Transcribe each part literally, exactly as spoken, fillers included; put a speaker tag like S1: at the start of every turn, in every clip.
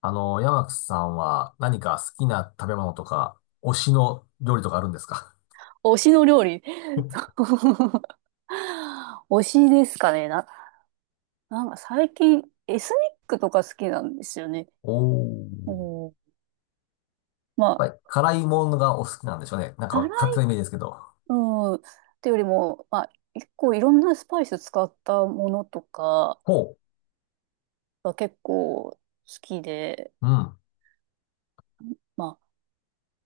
S1: あの、山木さんは何か好きな食べ物とか、推しの料理とかあるんですか？
S2: 推しの料理。そう推しですかね。な、なんか最近エスニックとか好きなんですよね。
S1: おー。
S2: うん、ま
S1: や
S2: あ、
S1: っぱり辛いものがお好きなんでしょうね。なん
S2: 辛
S1: か勝手
S2: い、
S1: なイメージですけど。
S2: うん、ってよりも、まあ、結構いろんなスパイス使ったものとか
S1: ほ
S2: が結構好きで、
S1: う。うん。
S2: まあ、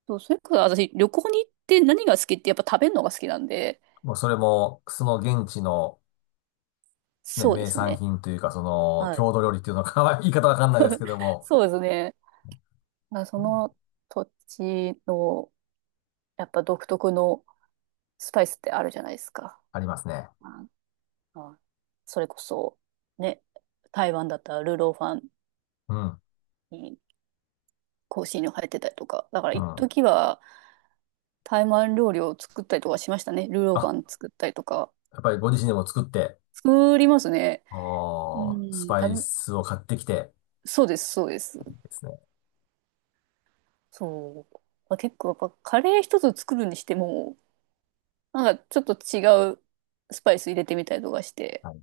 S2: そうそれから私旅行に行って何が好きってやっぱ食べるのが好きなんで、
S1: もうそれも、その現地のね、
S2: そうで
S1: 名
S2: す
S1: 産
S2: ね。
S1: 品というか、その、
S2: はい。
S1: 郷土料理っていうのか、言い方わかんないですけども、
S2: そうですね。まあそ
S1: うん
S2: の土地のやっぱ独特のスパイスってあるじゃないですか。
S1: ありますね。
S2: ああそれこそ、ね、台湾だったらルーローファン
S1: うん。
S2: に香辛料入ってたりとか。だから
S1: う
S2: 一
S1: ん。
S2: 時は台湾料理を作ったりとかしましたね。ルーローファ
S1: あ、
S2: ン作ったりとか。
S1: やっぱりご自身でも作って、
S2: 作りますね。う
S1: おー、ス
S2: ん、
S1: パイ
S2: 食べ、
S1: スを買ってきて、
S2: そうです、そうです。
S1: ですね。
S2: そう。まあ、結構やっぱカレー一つ作るにしても、なんかちょっと違うスパイス入れてみたりとかして。
S1: はい。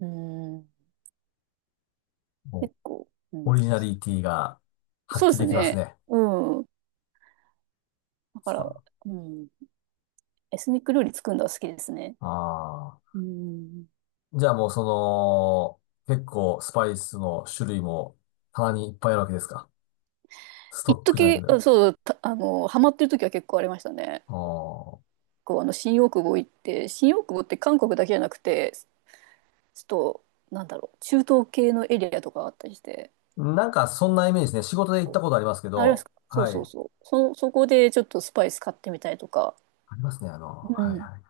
S2: うん、
S1: もう
S2: 結構、う
S1: オ
S2: ん、
S1: リジナリティが
S2: そうで
S1: 発揮
S2: す
S1: できます
S2: ね。
S1: ね。
S2: うん。だ
S1: そ
S2: か
S1: っ
S2: ら、
S1: か。
S2: うん。エスニック料理作るのが好きですね。
S1: ああ。
S2: うん。
S1: じゃあもうその、結構スパイスの種類も棚にいっぱいあるわけですか？スト
S2: 一
S1: ックじゃないけ
S2: 時、
S1: ど。
S2: あそう、たあの、ハマってる時は結構ありましたね。
S1: ああ。
S2: こう、あの、新大久保行って、新大久保って韓国だけじゃなくて、ちょっと、なんだろう、中東系のエリアとかあったりして、
S1: なんかそんなイメージですね。仕事で行っ
S2: そ
S1: た
S2: う、
S1: ことありますけ
S2: あれです
S1: ど、
S2: か、そう
S1: は
S2: そう
S1: い。
S2: そう、そ、そこでちょっとスパイス買ってみたりとか、
S1: ありますね、あの、
S2: う
S1: はい
S2: ん、
S1: はい。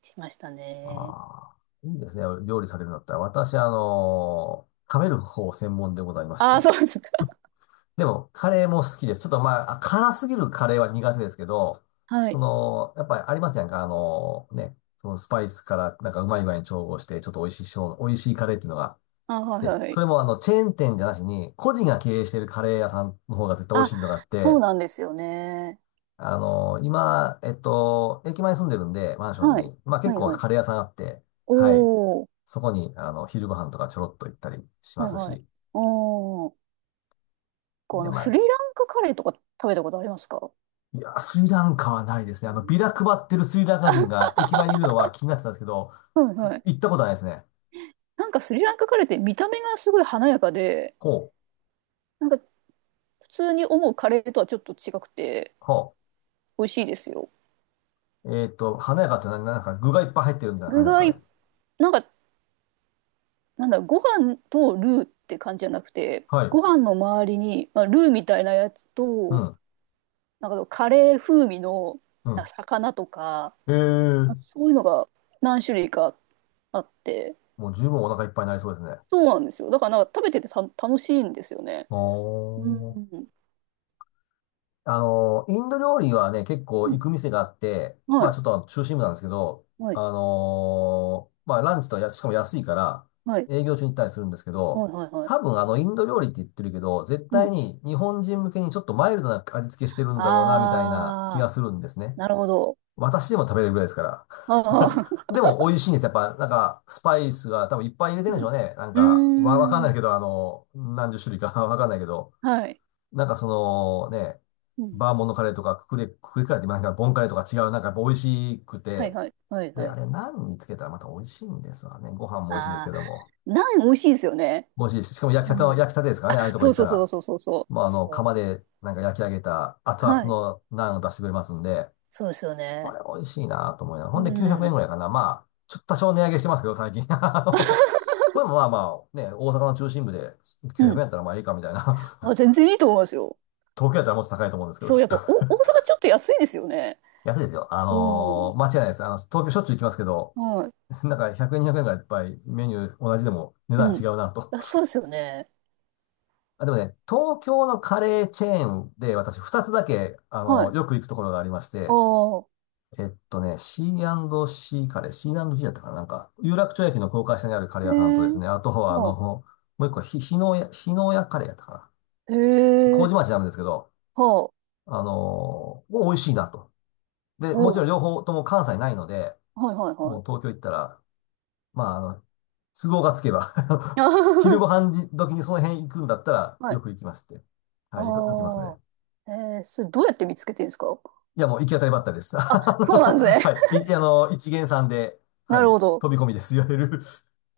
S2: しましたね。
S1: ああ。いいですね。料理されるんだったら。私、あの、食べる方専門でございまし
S2: ああ、
S1: て。
S2: そうですか。
S1: でも、カレーも好きです。ちょっとまあ、辛すぎるカレーは苦手ですけど、
S2: は
S1: そ
S2: い。
S1: の、やっぱりありますやんか、あの、ね、そのスパイスからなんかうまい具合に調合して、ちょっと美味しいしょう、美味しいカレーっていうのが。
S2: あ、はい
S1: で、
S2: は
S1: そ
S2: い。
S1: れもあの、チェーン店じゃなしに、個人が経営しているカレー屋さんの方が絶対美味
S2: あ、
S1: しいのがあっ
S2: そ
S1: て、
S2: うなんですよね。
S1: あの、今、えっと、駅前に住んでるんで、マンション
S2: はい。
S1: に、まあ結
S2: はい
S1: 構
S2: はい。
S1: カレー屋さんあって、はい、
S2: おー、
S1: そこに、あの、昼ご飯とかちょろっと行ったりしま
S2: はい
S1: す
S2: はい。
S1: し、
S2: おー。構あ
S1: で、
S2: の、
S1: まあ、
S2: スリランカカレーとか食べたことありますか？
S1: いや、スリランカはないですね。あ
S2: う
S1: の、
S2: ん
S1: ビラ配ってるスリランカ人が駅前にいるのは気になってたんですけど、
S2: はいはい。
S1: 行ったことはないですね。
S2: なんかスリランカカレーって見た目がすごい華やかで、
S1: ほう、
S2: なんか普通に思うカレーとはちょっと違くて
S1: ほ
S2: 美味しいですよ。
S1: う。えっと、華やかって、な、なんか具がいっぱい入ってるみたいな感
S2: 具
S1: じ
S2: が
S1: なんですか
S2: い、
S1: ね。
S2: なんか、なんだろう、ご飯とルーって感じじゃなくて、
S1: はい。
S2: ご飯の周りに、まあ、ルーみたいなやつ
S1: う
S2: と、
S1: ん、
S2: なんかカレー風味の
S1: う
S2: なん
S1: ん。
S2: か魚とか、ま
S1: え
S2: あ
S1: え
S2: そういうのが何種類かあって、
S1: もう十分お腹いっぱいになりそうですね。
S2: そうなんですよ。だからなんか食べててさ楽しいんですよね。
S1: お
S2: う
S1: ー。
S2: ん
S1: あの、インド料理はね、結
S2: う
S1: 構行
S2: ん、
S1: く店があって、
S2: は
S1: まあち
S2: い。
S1: ょっと中心部なんですけど、
S2: は
S1: あ
S2: い、
S1: のーまあランチとや、しかも安いから、
S2: はい、
S1: 営業中に行ったりするんですけど、
S2: はい、はい、はい。
S1: 多分あのインド料理って言ってるけど、絶
S2: う
S1: 対
S2: ん。
S1: に日本人向けにちょっとマイルドな味付けしてるんだろうな、みたいな気
S2: あ
S1: がするんです
S2: ー、
S1: ね。
S2: なるほど。
S1: 私でも食べれるぐらいですから。
S2: あ ー、
S1: でも美味しいんですやっぱ、なんか、スパイスが多分いっぱい入れ てるんで
S2: う
S1: しょ
S2: ん。
S1: うね。なん
S2: うー
S1: か、わ、わかんない
S2: ん。
S1: けど、あの、何十種類か わかんないけど。
S2: はい。
S1: なんかそのね、
S2: うん。
S1: バーモントカレーとかククレ、ククレカレーって言いますか、ボンカレーとか違う、なんかやっぱ美味しく
S2: はい、
S1: て、
S2: はい、はい、
S1: で、
S2: は
S1: あ
S2: い。
S1: れ何につけたらまた美味しいんですわね。ご飯も美味しいですけ
S2: あ
S1: ども。
S2: ー、ナン美味しいですよね。
S1: 美味しいし、しかも焼き
S2: う
S1: たての、
S2: ん。
S1: 焼きたてですからね、ああいうとこ
S2: そ
S1: 行
S2: う
S1: っ
S2: そ
S1: た
S2: うそう
S1: ら。
S2: そうそうそう。
S1: まあ、あの、釜
S2: そ
S1: でなんか焼き上げた熱
S2: う。
S1: 々
S2: はい。
S1: のナンを出してくれますんで、
S2: そうですよ
S1: こ
S2: ね。
S1: れ美味しいなと思いながら。ほ
S2: う
S1: んできゅうひゃくえん
S2: ん。
S1: ぐらいかな。まあ、ちょっと多少値上げしてますけど、最近。あの、これもまあまあ、ね、大阪の中心部で
S2: う
S1: きゅうひゃくえん
S2: ん。
S1: やったらまあいいかみたいな。
S2: あ、全然いいと思いますよ。
S1: 東京やったらもっと高いと思うんですけど、
S2: そ
S1: き
S2: う、
S1: っ
S2: やっ
S1: と。
S2: ぱ、お、大阪ちょっと安いですよね。
S1: 安いですよ。あ
S2: う
S1: の
S2: ん。
S1: ー間違いないです。あの、東京しょっちゅう行きますけど、
S2: は
S1: なんかひゃくえん、にひゃくえんぐらいいっぱいメニュー同じでも値
S2: い。
S1: 段
S2: う
S1: 違
S2: ん。
S1: うなと。
S2: あ、そうですよね。
S1: あ、でもね、東京のカレーチェーンで私ふたつだけ、あ
S2: は
S1: の
S2: い。
S1: ーよく行くところがありまし
S2: あ
S1: て、
S2: あ、
S1: えっとね、シーアンドシー カレー、シーアンドジー だったかな、なんか、有楽町駅の高架下にあるカレ
S2: へ
S1: ー屋さんと
S2: え、
S1: ですね、あとはあ
S2: あ
S1: の、
S2: あ、
S1: もう一個ひ、日野屋、日野屋カレーやったかな。
S2: へえ、
S1: 麹町なんですけど、
S2: はあ。
S1: あのーもう美味しいなと。で、も
S2: お
S1: ちろん
S2: う、
S1: 両方とも関西ないので、
S2: はいはいは
S1: も
S2: い。
S1: う東京行ったら、まあ、あの、都合がつけば
S2: あは
S1: 昼
S2: は
S1: ご飯時時にその辺行くんだったら、
S2: は
S1: よ
S2: い。
S1: く行きまして。
S2: あ
S1: はい、よく行きますね。
S2: あ。えー、それどうやって見つけてるんですか？
S1: いや、もう行き当たりばったりです。
S2: あ、
S1: あ
S2: そうな
S1: の
S2: んですね。
S1: はい。い、あの、一見さんで、は
S2: なる
S1: い、
S2: ほど。
S1: 飛び込みです。いわゆる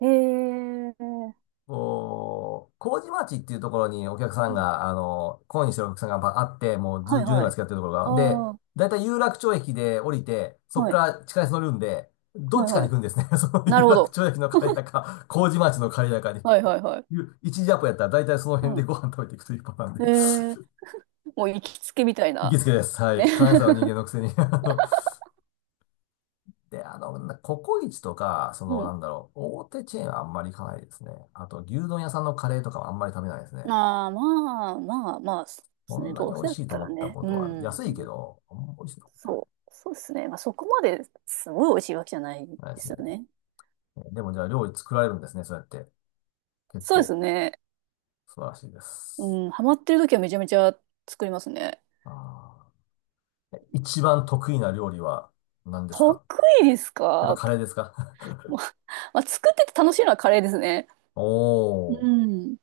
S2: えー、
S1: こ う、麹町っていうところにお客さん
S2: うん。
S1: が、あの、懇意にしてるお客さんがあって、もう
S2: は
S1: ず、
S2: い
S1: じゅうねんぐ
S2: は
S1: らい
S2: い。
S1: 付き合ってるところ
S2: あ
S1: が。
S2: あ、
S1: で、
S2: は
S1: だいたい有楽町駅で降りて、そこか
S2: い。
S1: ら地下鉄乗るんで、どっ
S2: はい
S1: ちかに
S2: はい。
S1: 行くんですね。その
S2: な
S1: 有
S2: るほ
S1: 楽
S2: ど。
S1: 町駅の帰りだか、麹町の帰りだかに。
S2: はいはいはい。
S1: いう一時アポやったら大体その辺
S2: う
S1: で
S2: ん。
S1: ご飯食べていくというパターン
S2: え
S1: で
S2: ー、もう行きつけみたい
S1: 行
S2: な。
S1: きつけです。は
S2: ね。
S1: い。関西の人間のくせに あので、あの、なココイチとか、そ
S2: う
S1: の、
S2: ん。
S1: なんだろう、大手チェーンはあんまり行かないですね。あと、牛丼屋さんのカレーとかはあんまり食べないですね。
S2: ああ、まあまあまあ、そうで
S1: こ
S2: すね。
S1: んな
S2: ど
S1: に
S2: う
S1: 美
S2: せ
S1: 味
S2: だっ
S1: しいと
S2: た
S1: 思
S2: ら
S1: った
S2: ね。
S1: こ
S2: う
S1: とは、安いけ
S2: ん。
S1: ど、あんま美味しいと思ったこ
S2: そう。そうですね。まあそこまですごい美味しいわけじゃないで
S1: とないです
S2: す
S1: ね。
S2: よね。
S1: でもじゃあ料理作られるんですね、そうやって。結
S2: そうです
S1: 構、
S2: ね。
S1: 素晴らしいです。
S2: うん、ハマってる時はめちゃめちゃ作りますね。
S1: あー、え一番得意な料理は何です
S2: 得
S1: か？
S2: 意です
S1: やっぱ
S2: か？
S1: カレーですか？
S2: まあ、作ってて楽しいのはカレーですね。
S1: お
S2: う
S1: ー。
S2: ん。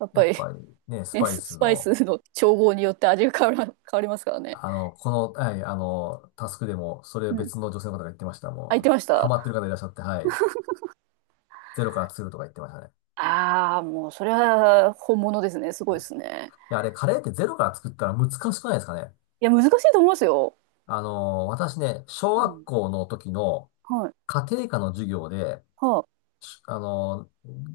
S2: やっ
S1: や
S2: ぱ
S1: っ
S2: り、
S1: ぱりね、ス
S2: ね、
S1: パイ
S2: スス
S1: ス
S2: パイ
S1: の、
S2: スの調合によって味が変わら、変わりますからね。
S1: あの、この、はい、あの、タスクでも、それを
S2: うん。
S1: 別の女性の方が言ってました。
S2: あ、言
S1: も
S2: って
S1: う、
S2: まし
S1: ハ
S2: た？
S1: マってる方いらっしゃって、はい、ゼロから作るとか言ってましたね。
S2: ああー、もう、それは本物ですね。すごいですね。
S1: いや、あれ、カレーってゼロから作ったら難しくないですかね。
S2: いや、難しいと思いますよ。
S1: あの、私ね、小
S2: う
S1: 学
S2: ん。
S1: 校の時の
S2: はい。
S1: 家庭科の授業で、
S2: は
S1: あの、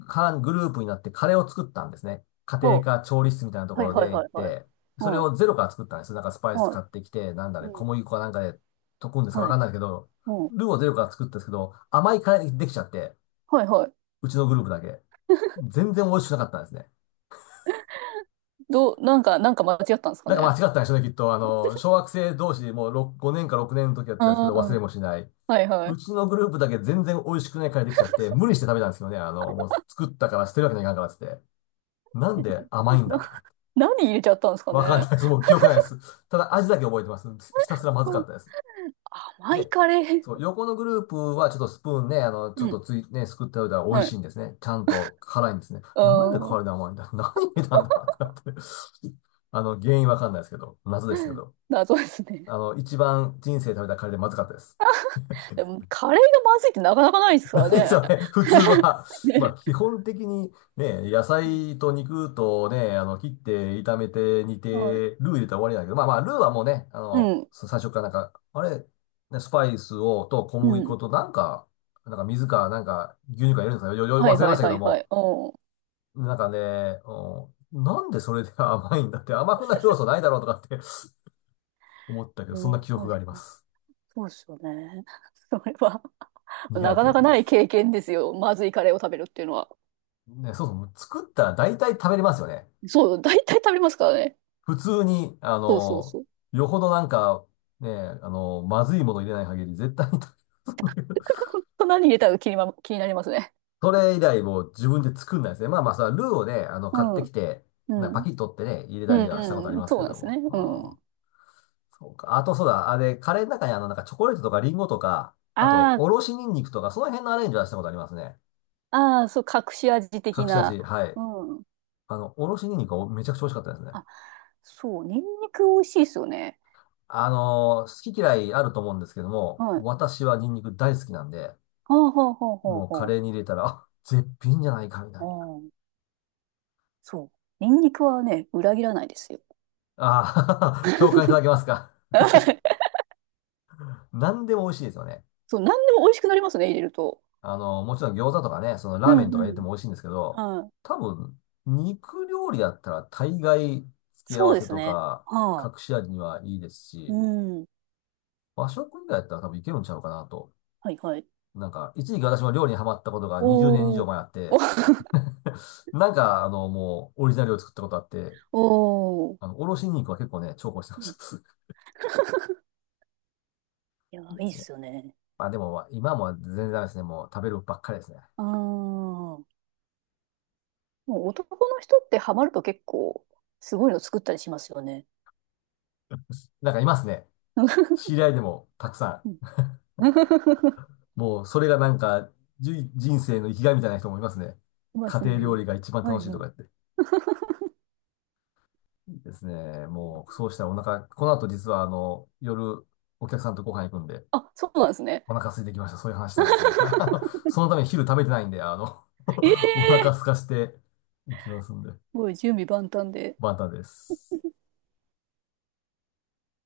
S1: かグループになってカレーを作ったんですね。家
S2: あ、
S1: 庭
S2: は
S1: 科調理室みたいなと
S2: あ、
S1: こ
S2: はい
S1: ろ
S2: はい
S1: で行
S2: は
S1: っ
S2: いはい。
S1: て、それ
S2: はい、
S1: をゼロから作ったんです。なんかスパイス
S2: は
S1: 買ってきて、なんだ
S2: い。う
S1: ね、小
S2: ん。
S1: 麦粉かなんかで溶くんですかわ
S2: は
S1: かん
S2: い。
S1: ないけど、
S2: うん。
S1: ルーをゼロから作ったんですけど、甘いカレーできちゃって、
S2: はいはい。
S1: うちのグループだけ。全然美味しくなかったんですね。
S2: どう、なんか、なんか間違ったんですか
S1: なんか間
S2: ね。
S1: 違ったんでしょうね、きっと。あの、小学生同士でもう6 ごねんかろくねんの時だったんですけ
S2: あ
S1: ど、忘れ
S2: あ、
S1: もしない。
S2: はいはい。
S1: うちのグループだけ全然美味しくないカレーできちゃって、無理して食べたんですよね。あの、もう作ったから捨てるわけにはいかんからっつって。なんで甘いんだとか言って。
S2: 何入れちゃったんですか
S1: わかん
S2: ね。
S1: ないです。もう記憶ないです。ただ味だけ覚えてます。ひたすらまずか
S2: そ
S1: っ
S2: う、
S1: たです。
S2: 甘い
S1: で、
S2: カレー。
S1: そう、横のグループはちょっとスプーンね、あの、ち
S2: う
S1: ょっ
S2: ん。
S1: とつい、ね、すくっておいたら美味
S2: は
S1: しい
S2: い。
S1: んですね。ちゃんと辛いんですね。
S2: う
S1: なんで
S2: ーん。
S1: 辛いで甘いんだ 何入れたんだってなって。あの、原因わかんないですけど、謎ですけど。
S2: 謎ですね。
S1: あの、一番人生で食べたカレーでまずかったです。
S2: でも、カレーがまずいってなかなかないで すから
S1: 何
S2: ね。
S1: それ、普通は、まあ
S2: ね。
S1: 基本的にね、野
S2: うん。
S1: 菜と肉とね、あの、切って炒めて煮
S2: はい。
S1: て、ルー入れたら終わりだけど、まあまあ、ルーはもうね、あ
S2: う
S1: の、
S2: ん。
S1: さ最初からなんか、あれ、ね、スパイスを、と小
S2: う
S1: 麦
S2: ん。
S1: 粉となんか、なんか水か、なんか牛乳か入れるんですかよ、よ、よ
S2: はい
S1: 忘れ
S2: は
S1: ま
S2: い
S1: したけ
S2: は
S1: ど
S2: いは
S1: も、
S2: い。う
S1: なんかね、うんなんでそれで甘いんだって、甘
S2: ん。
S1: くなる要 素ないだろうとかって 思ったけど、
S2: う
S1: そんな
S2: ん、
S1: 記憶
S2: 確
S1: が
S2: か
S1: ありま
S2: に
S1: す。
S2: そうですよね。それは
S1: 苦
S2: な
S1: い
S2: か
S1: 記
S2: なか
S1: 憶で
S2: ない
S1: す。
S2: 経験ですよ。まずいカレーを食べるっていうのは。
S1: ね、そうそう、作ったら大体食べれますよね。
S2: そう、大体食べますからね。
S1: 普通に、あ
S2: そうそう
S1: の、
S2: そう。
S1: よほどなんか、ね、あの、まずいもの入れない限り絶対に
S2: だから本当何入れたか気にま、気になりますね。
S1: それ以来もう自分で作んないですね。まあまあ、それはルーをね、あの、
S2: う
S1: 買って
S2: ん。
S1: きて、
S2: う
S1: なんかパ
S2: ん。
S1: キッと取ってね、入れ
S2: う
S1: たりはしたことあ
S2: ん
S1: り
S2: うん。
S1: ます
S2: そう
S1: け
S2: なんで
S1: ど
S2: すね。
S1: も。
S2: う
S1: う
S2: ん。
S1: ん。そうか。あとそうだ。あれ、カレーの中にあの、なんかチョコレートとかリンゴとか、あと、
S2: ああ、
S1: おろしニンニクとか、その辺のアレンジはしたことありますね。
S2: ああ、そう、隠し味的
S1: 隠し味。
S2: な。
S1: はい。
S2: うん。
S1: あの、おろしニンニクはめちゃくちゃ美味しかったですね。
S2: あ、そう、ニンニク美味しいですよね。
S1: あの、好き嫌いあると思うんですけども、
S2: はい。
S1: 私はニンニク大好きなんで、
S2: ほうほうほうほう
S1: もうカ
S2: ほ
S1: レーに入れたら、あ、絶品じゃないかみたいな。
S2: う。うん。そう。ニンニクはね、裏切らないですよ。
S1: ああ、共感いただけますか？何でも美味しいですよね。
S2: そう、何でも美味しくなりますね、入れると。
S1: あの、もちろん餃子とかね、その
S2: う
S1: ラーメン
S2: ん
S1: とか入
S2: う
S1: れて
S2: ん。
S1: も美味しいんですけど、
S2: はい。
S1: 多分、肉料理だったら大概付け合
S2: そう
S1: わ
S2: で
S1: せ
S2: す
S1: と
S2: ね。
S1: か
S2: は
S1: 隠し味にはいいです
S2: い。う
S1: し、
S2: ん。
S1: 和食以外だったら多分いけるんちゃうかなと。
S2: はいはい。
S1: なんか、一時期私も料理にハマったことがにじゅうねん以
S2: お
S1: 上
S2: ー。
S1: 前あって、なんか、あの、もう、オリジナルを作ったことあって、
S2: おお。
S1: あの、おろし肉は結構ね、重宝してま
S2: うん
S1: した。
S2: いや、
S1: いい
S2: い
S1: で
S2: いっ
S1: すね。
S2: すよね。
S1: まあでも、今も全然ダメですね。もう食べるばっかりですね。
S2: ああ。もう男の人ってハマると結構、すごいの作ったりしますよね。
S1: なんかいますね。知 り合いでもたくさ ん。もうそれがなんか、じゅ人生の生きがいみたいな人もいますね。
S2: いま
S1: 家
S2: す
S1: 庭料
S2: ね。
S1: 理が一番
S2: は
S1: 楽
S2: い
S1: しい
S2: は
S1: とか
S2: い。
S1: 言って。ですね。もう、そうしたらお腹、この後実はあの、夜、お客さんとご飯行くんで、
S2: あ、そうなんですね。
S1: お腹空いてきました。そういう話したらですね。あの、そのために昼食べてないんで、あの
S2: ええ
S1: お腹空
S2: す
S1: かしていきますんで。
S2: ごい準備万端で。
S1: バタです。